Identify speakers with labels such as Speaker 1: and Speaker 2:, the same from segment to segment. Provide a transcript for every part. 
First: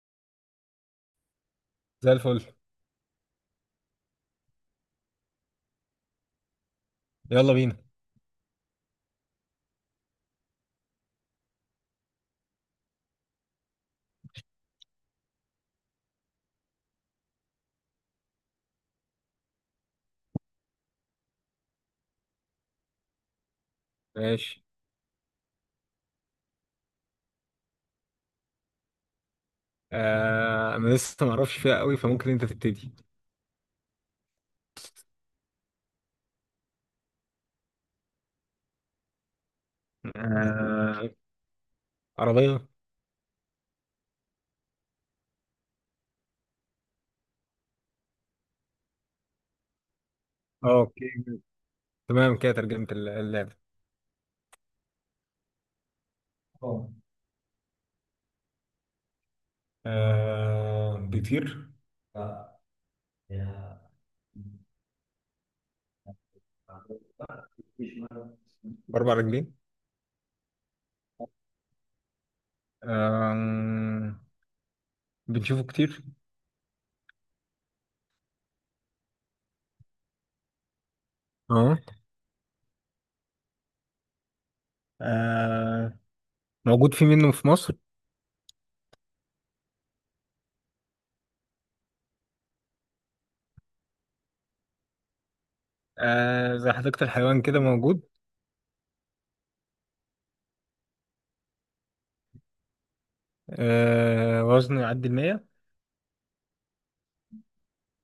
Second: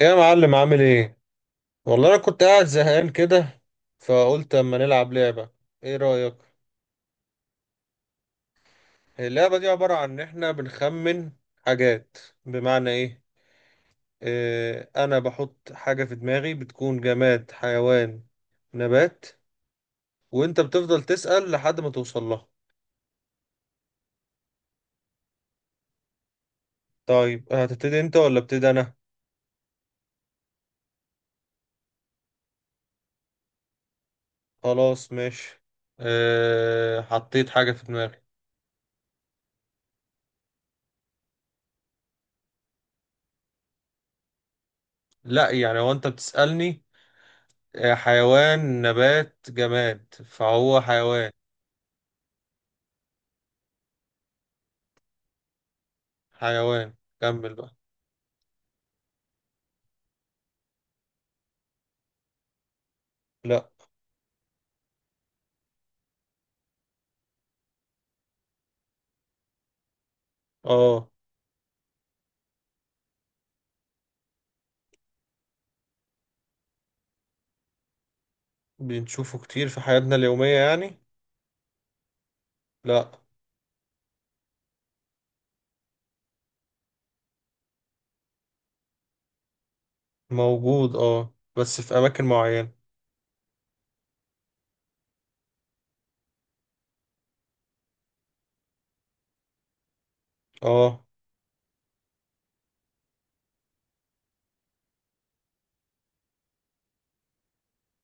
Speaker 1: ايه يا معلم عامل ايه؟ والله
Speaker 2: زي
Speaker 1: انا
Speaker 2: الفل.
Speaker 1: كنت قاعد زهقان كده، فقلت اما نلعب لعبة. ايه رأيك؟
Speaker 2: يلا بينا.
Speaker 1: اللعبة دي عبارة عن ان احنا بنخمن حاجات. بمعنى ايه؟ إيه، انا بحط حاجة في دماغي بتكون جماد، حيوان، نبات، وانت بتفضل تسأل لحد ما توصل لها.
Speaker 2: ماشي.
Speaker 1: طيب هتبتدي انت ولا ابتدي انا؟
Speaker 2: انا لسه ما اعرفش فيها قوي، فممكن انت تبتدي.
Speaker 1: خلاص ماشي. إيه، حطيت حاجة في دماغي.
Speaker 2: آه عربية.
Speaker 1: لا، يعني هو انت بتسألني. آه، حيوان نبات جماد، فهو
Speaker 2: اوكي،
Speaker 1: حيوان.
Speaker 2: تمام كده ترجمة اللعبة. أوه.
Speaker 1: حيوان. كمل بقى.
Speaker 2: بيطير؟
Speaker 1: لا.
Speaker 2: باربع رجلين؟
Speaker 1: اه.
Speaker 2: آه بنشوفه كتير؟
Speaker 1: بنشوفه كتير في حياتنا اليومية يعني.
Speaker 2: اه.
Speaker 1: لا.
Speaker 2: آه موجود في منه في مصر؟
Speaker 1: موجود اه، بس في أماكن معينة.
Speaker 2: زي حديقة الحيوان كده موجود؟
Speaker 1: اه.
Speaker 2: وزنه يعدي المية؟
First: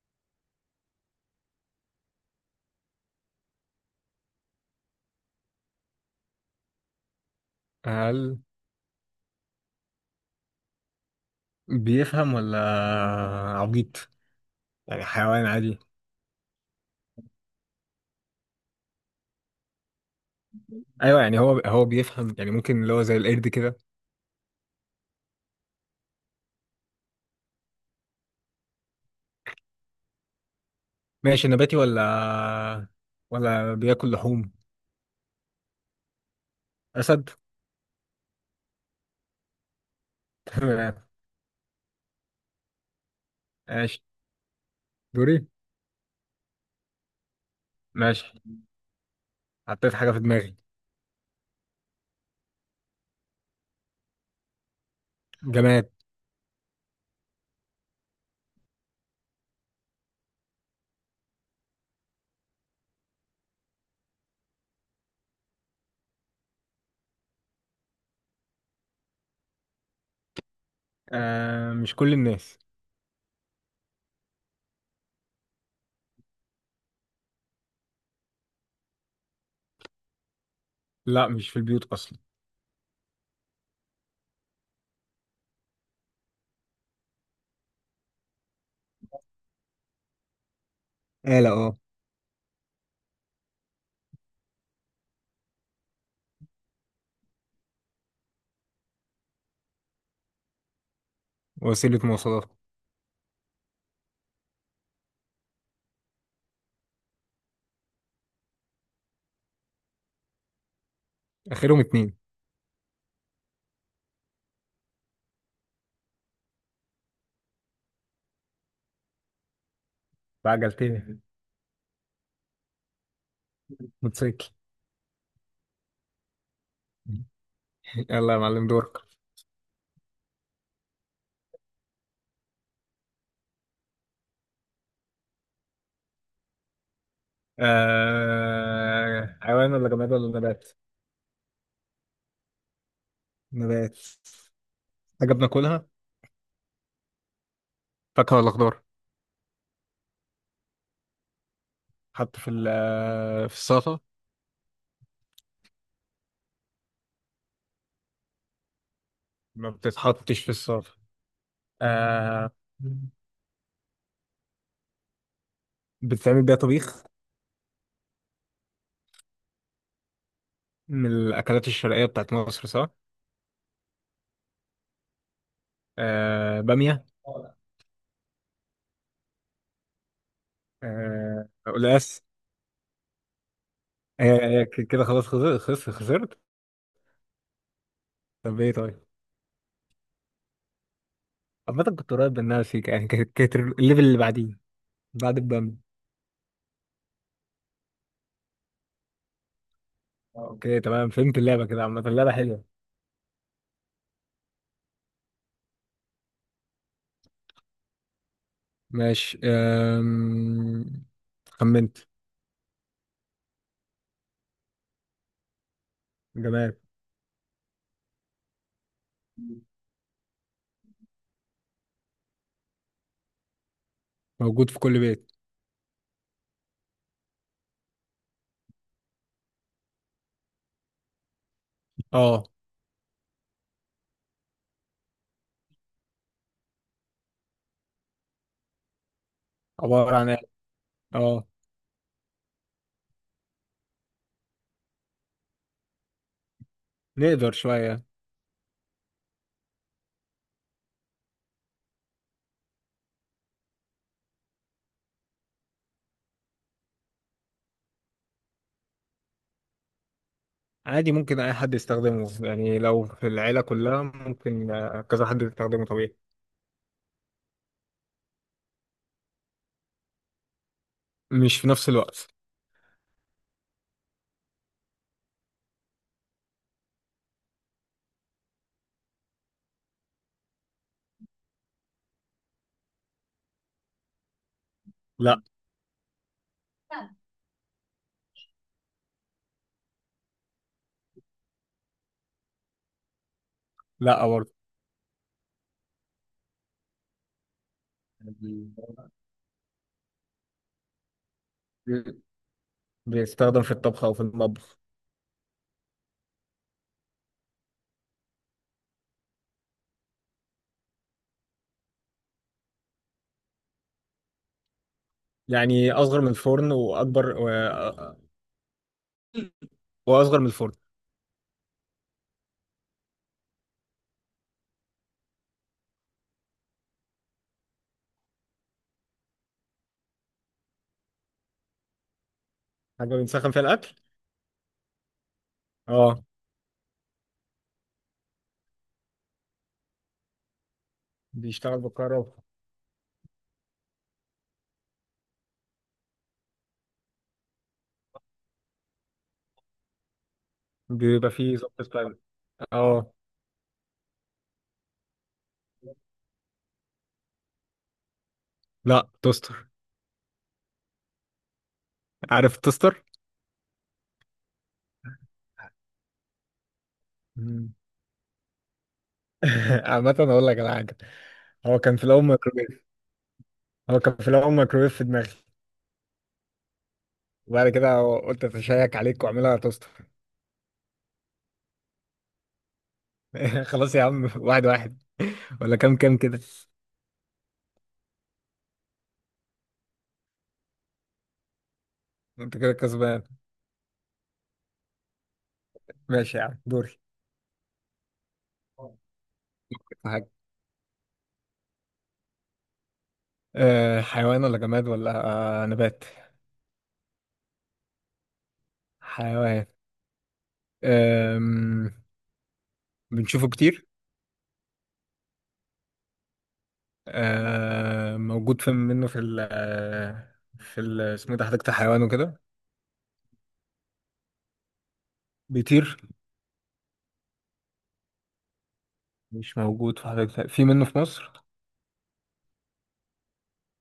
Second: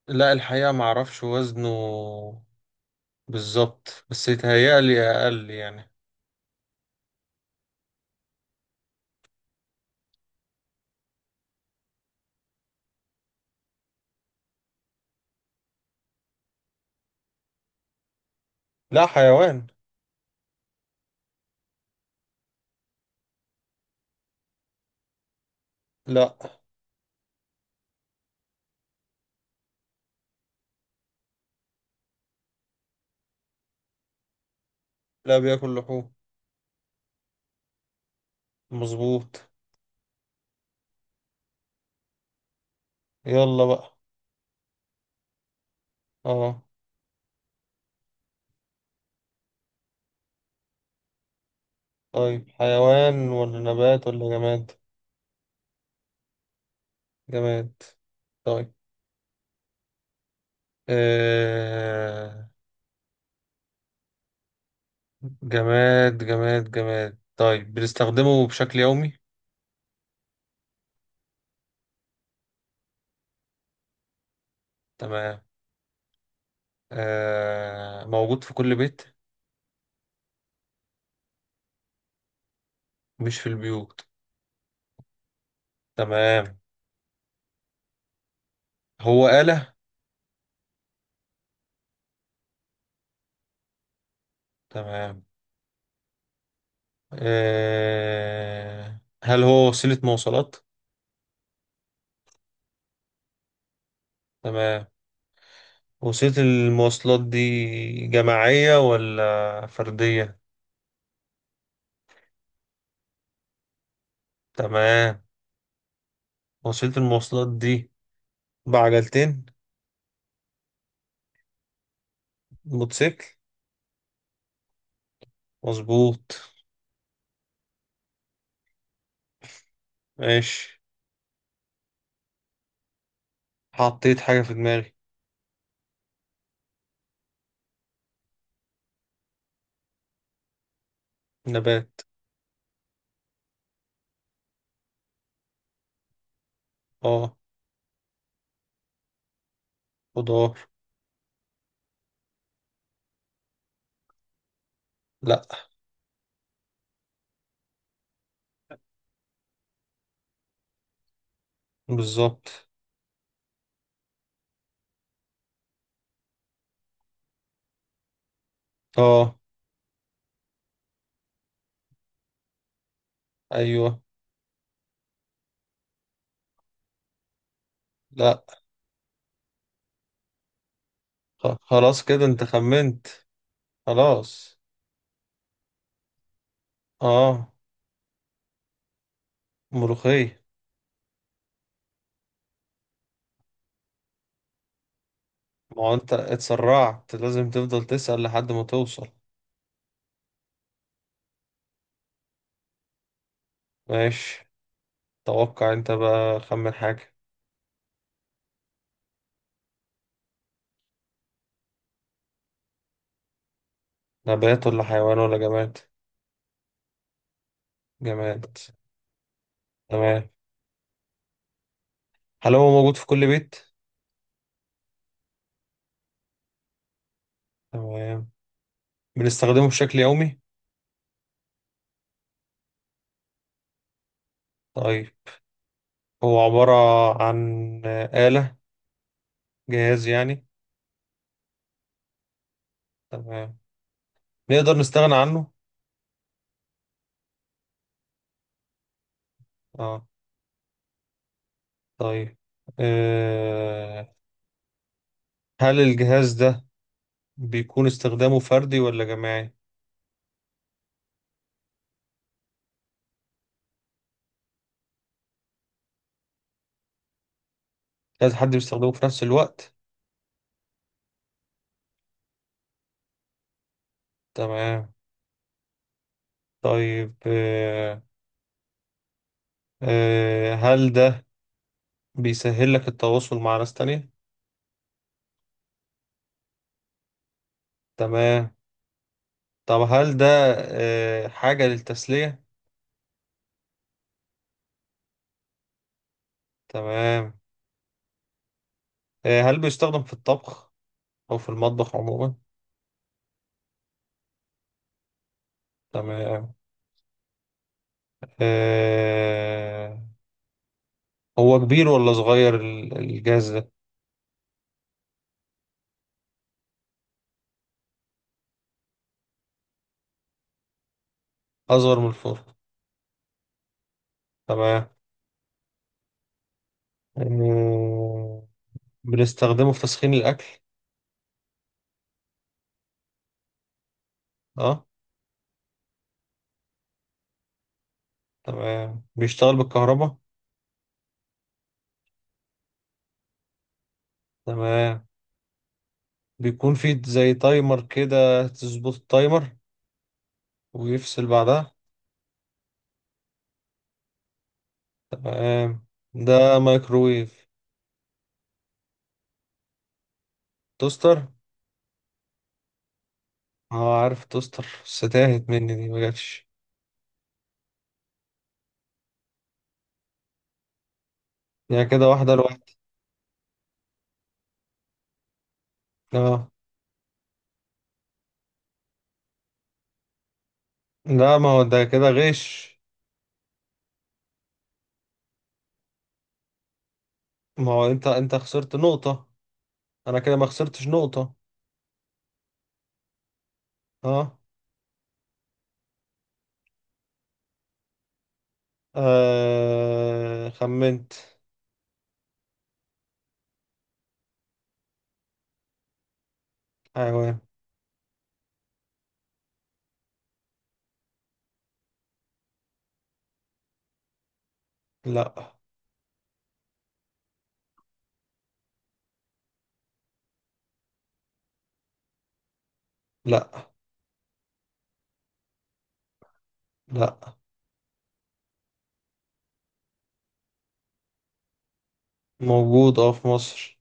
Speaker 1: لا الحقيقة معرفش وزنه بالظبط، بس يتهيألي أقل يعني.
Speaker 2: هل بيفهم ولا عبيط؟ يعني حيوان عادي؟
Speaker 1: لا حيوان.
Speaker 2: ايوه، يعني هو بيفهم، يعني ممكن اللي هو زي القرد كده؟
Speaker 1: لا
Speaker 2: ماشي، نباتي ولا بياكل لحوم؟
Speaker 1: لا، بياكل لحوم.
Speaker 2: اسد؟
Speaker 1: مظبوط.
Speaker 2: تمام.
Speaker 1: يلا بقى.
Speaker 2: ماشي، دوري.
Speaker 1: اه.
Speaker 2: ماشي، حطيت حاجه في دماغي.
Speaker 1: طيب حيوان ولا نبات ولا جماد؟
Speaker 2: جماد.
Speaker 1: جماد. طيب. آه... جماد جماد جماد. طيب، بنستخدمه بشكل يومي.
Speaker 2: مش كل الناس.
Speaker 1: تمام. آه، موجود في كل بيت.
Speaker 2: لا، مش في البيوت اصلا.
Speaker 1: مش في البيوت. تمام. هو آلة.
Speaker 2: آلة، اه.
Speaker 1: تمام. آه، هل هو وسيلة مواصلات؟
Speaker 2: وسيله مواصلات.
Speaker 1: تمام. وسيلة المواصلات دي جماعية ولا فردية؟
Speaker 2: اخرهم اتنين.
Speaker 1: تمام. وسيلة المواصلات دي بعجلتين.
Speaker 2: بعجلتين.
Speaker 1: موتوسيكل.
Speaker 2: موتوسيكل.
Speaker 1: مظبوط.
Speaker 2: يلا يا معلم، دورك.
Speaker 1: ماشي، حطيت حاجة في دماغي.
Speaker 2: حيوان ولا جماد ولا نبات؟
Speaker 1: نبات.
Speaker 2: نبات. حاجة بناكلها.
Speaker 1: اه.
Speaker 2: فاكهة ولا خضار؟
Speaker 1: خضار.
Speaker 2: حط في في السلطة؟
Speaker 1: لا.
Speaker 2: ما بتتحطش في السلطة.
Speaker 1: بالظبط.
Speaker 2: آه. بتتعمل بيها طبيخ.
Speaker 1: اه.
Speaker 2: من الأكلات الشرقية بتاعت مصر، صح؟
Speaker 1: ايوه.
Speaker 2: بامية؟
Speaker 1: لا. خلاص
Speaker 2: قلقاس؟
Speaker 1: كده انت خمنت.
Speaker 2: هي
Speaker 1: خلاص.
Speaker 2: هي كده خلاص، خسرت خسرت خسرت.
Speaker 1: اه.
Speaker 2: طب ايه طيب؟
Speaker 1: ملوخية.
Speaker 2: عامة كنت قريب منها سيكا، يعني كانت الليفل اللي بعديه، بعد البامية.
Speaker 1: ما هو انت اتسرعت، لازم تفضل تسأل لحد ما توصل.
Speaker 2: اوكي تمام، فهمت اللعبة، كده عامة اللعبة حلوة.
Speaker 1: ماشي، توقع انت بقى، خمن حاجة.
Speaker 2: ماشي. خمنت.
Speaker 1: نبات ولا حيوان ولا جماد؟
Speaker 2: جمال.
Speaker 1: جماد. تمام. هل هو موجود في كل بيت؟
Speaker 2: موجود في كل بيت.
Speaker 1: تمام. بنستخدمه بشكل يومي.
Speaker 2: اه.
Speaker 1: طيب، هو عبارة عن آلة، جهاز
Speaker 2: عبارة عن ايه؟
Speaker 1: يعني.
Speaker 2: اه.
Speaker 1: تمام. نقدر نستغنى عنه.
Speaker 2: نقدر شوية.
Speaker 1: اه. طيب، أه، هل الجهاز ده بيكون استخدامه فردي ولا جماعي؟
Speaker 2: عادي، ممكن أي حد يستخدمه، يعني لو في العيلة كلها ممكن كذا حد يستخدمه طبيعي.
Speaker 1: لازم حد بيستخدمه في نفس الوقت؟
Speaker 2: مش في نفس الوقت.
Speaker 1: تمام. طيب أه، أه هل ده بيسهل لك التواصل مع ناس تانية؟
Speaker 2: لا.
Speaker 1: تمام. طب هل ده أه حاجة للتسلية؟
Speaker 2: لا برضه.
Speaker 1: تمام.
Speaker 2: بي-
Speaker 1: أه هل بيستخدم في الطبخ أو في المطبخ عموما؟
Speaker 2: بيستخدم في الطبخ أو في المطبخ.
Speaker 1: تمام. أه، هو كبير ولا صغير الجهاز ده؟
Speaker 2: يعني أصغر من الفرن، وأكبر و... آه، وأصغر من الفرن.
Speaker 1: أصغر من الفرن. تمام. آه، بنستخدمه في تسخين الأكل.
Speaker 2: حاجة بنسخن فيها الأكل.
Speaker 1: اه.
Speaker 2: اه.
Speaker 1: تمام، بيشتغل بالكهرباء.
Speaker 2: بيشتغل بالكهرباء.
Speaker 1: تمام. بيكون فيه زي تايمر كده، تظبط التايمر ويفصل
Speaker 2: بيبقى فيه
Speaker 1: بعدها.
Speaker 2: ظبط تايم. اه.
Speaker 1: تمام. ده مايكرويف؟
Speaker 2: لا، توستر.
Speaker 1: توستر.
Speaker 2: عارف التوستر؟
Speaker 1: اه عارف توستر، بس تاهت مني دي، ما جاتش.
Speaker 2: مم. عامة أقول لك على حاجة. هو
Speaker 1: يعني
Speaker 2: كان في
Speaker 1: كده
Speaker 2: الأول
Speaker 1: واحدة لواحدة.
Speaker 2: ميكروويف. هو كان في الاول ميكروويف في دماغي،
Speaker 1: اه.
Speaker 2: وبعد كده قلت اتشيك عليك واعملها توست.
Speaker 1: لا ما هو ده كده غش.
Speaker 2: خلاص يا عم، واحد واحد ولا كام كام كده.
Speaker 1: ما هو انت خسرت نقطة، انا كده ما خسرتش نقطة.
Speaker 2: انت كده كسبان.
Speaker 1: اه.
Speaker 2: ماشي يا عم، دوري. حاجة.
Speaker 1: آه خمنت
Speaker 2: حيوان ولا جماد ولا نبات؟
Speaker 1: حيوان.
Speaker 2: حيوان. أم... بنشوفه كتير؟
Speaker 1: لا.
Speaker 2: موجود في منه في ال اسمه إيه ده، حديقة الحيوان وكده؟
Speaker 1: لا.
Speaker 2: بيطير؟
Speaker 1: لا.
Speaker 2: مش موجود في حديقة، في منه في مصر؟
Speaker 1: موجود اه في مصر.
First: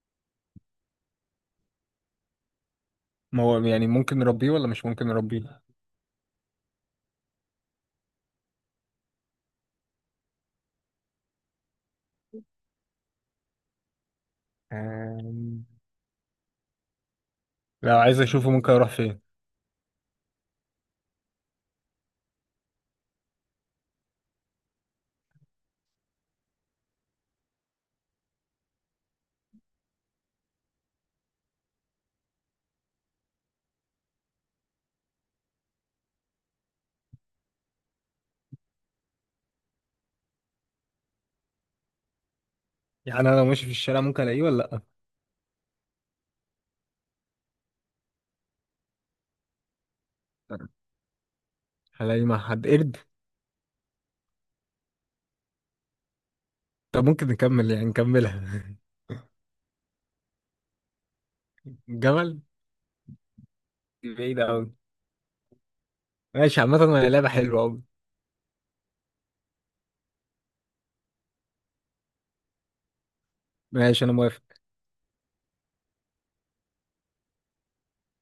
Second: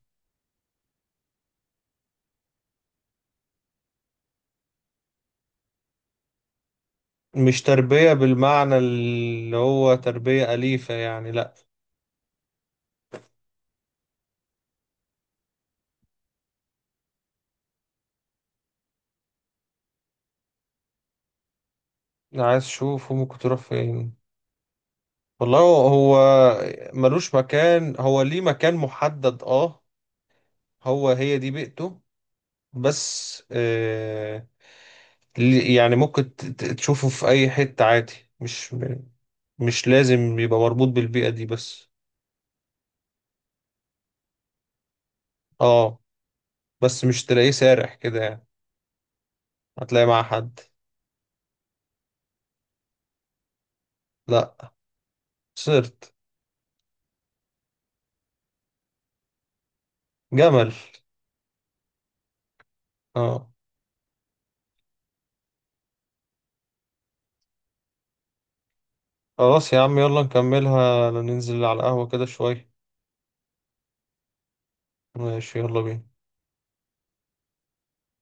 Speaker 2: ما هو يعني ممكن نربيه ولا مش ممكن نربيه؟
Speaker 1: مش تربية بالمعنى اللي هو تربية أليفة يعني، لأ.
Speaker 2: أم، لو عايز اشوفه ممكن اروح فين؟
Speaker 1: عايز أشوف ممكن تروح فين؟ والله، هو ملوش مكان، هو ليه مكان محدد، اه. هو هي دي بيئته. بس آه، يعني ممكن تشوفه في أي حتة عادي. مش مش لازم يبقى مربوط بالبيئة دي بس.
Speaker 2: يعني انا لو ماشي في الشارع ممكن الاقيه ولا؟
Speaker 1: اه، بس مش تلاقيه سارح كده يعني، هتلاقيه مع حد.
Speaker 2: لا. هلاقيه مع حد؟ قرد؟
Speaker 1: لأ. صرت.
Speaker 2: طب ممكن نكمل، يعني نكملها.
Speaker 1: جمل.
Speaker 2: جمل.
Speaker 1: اه.
Speaker 2: دي بعيدة أوي. ماشي، عامة هي لعبة حلوة أوي.
Speaker 1: خلاص يا عم، يلا نكملها ننزل على القهوة كده شوية.
Speaker 2: ماشي، أنا موافق.
Speaker 1: ماشي، يلا بينا.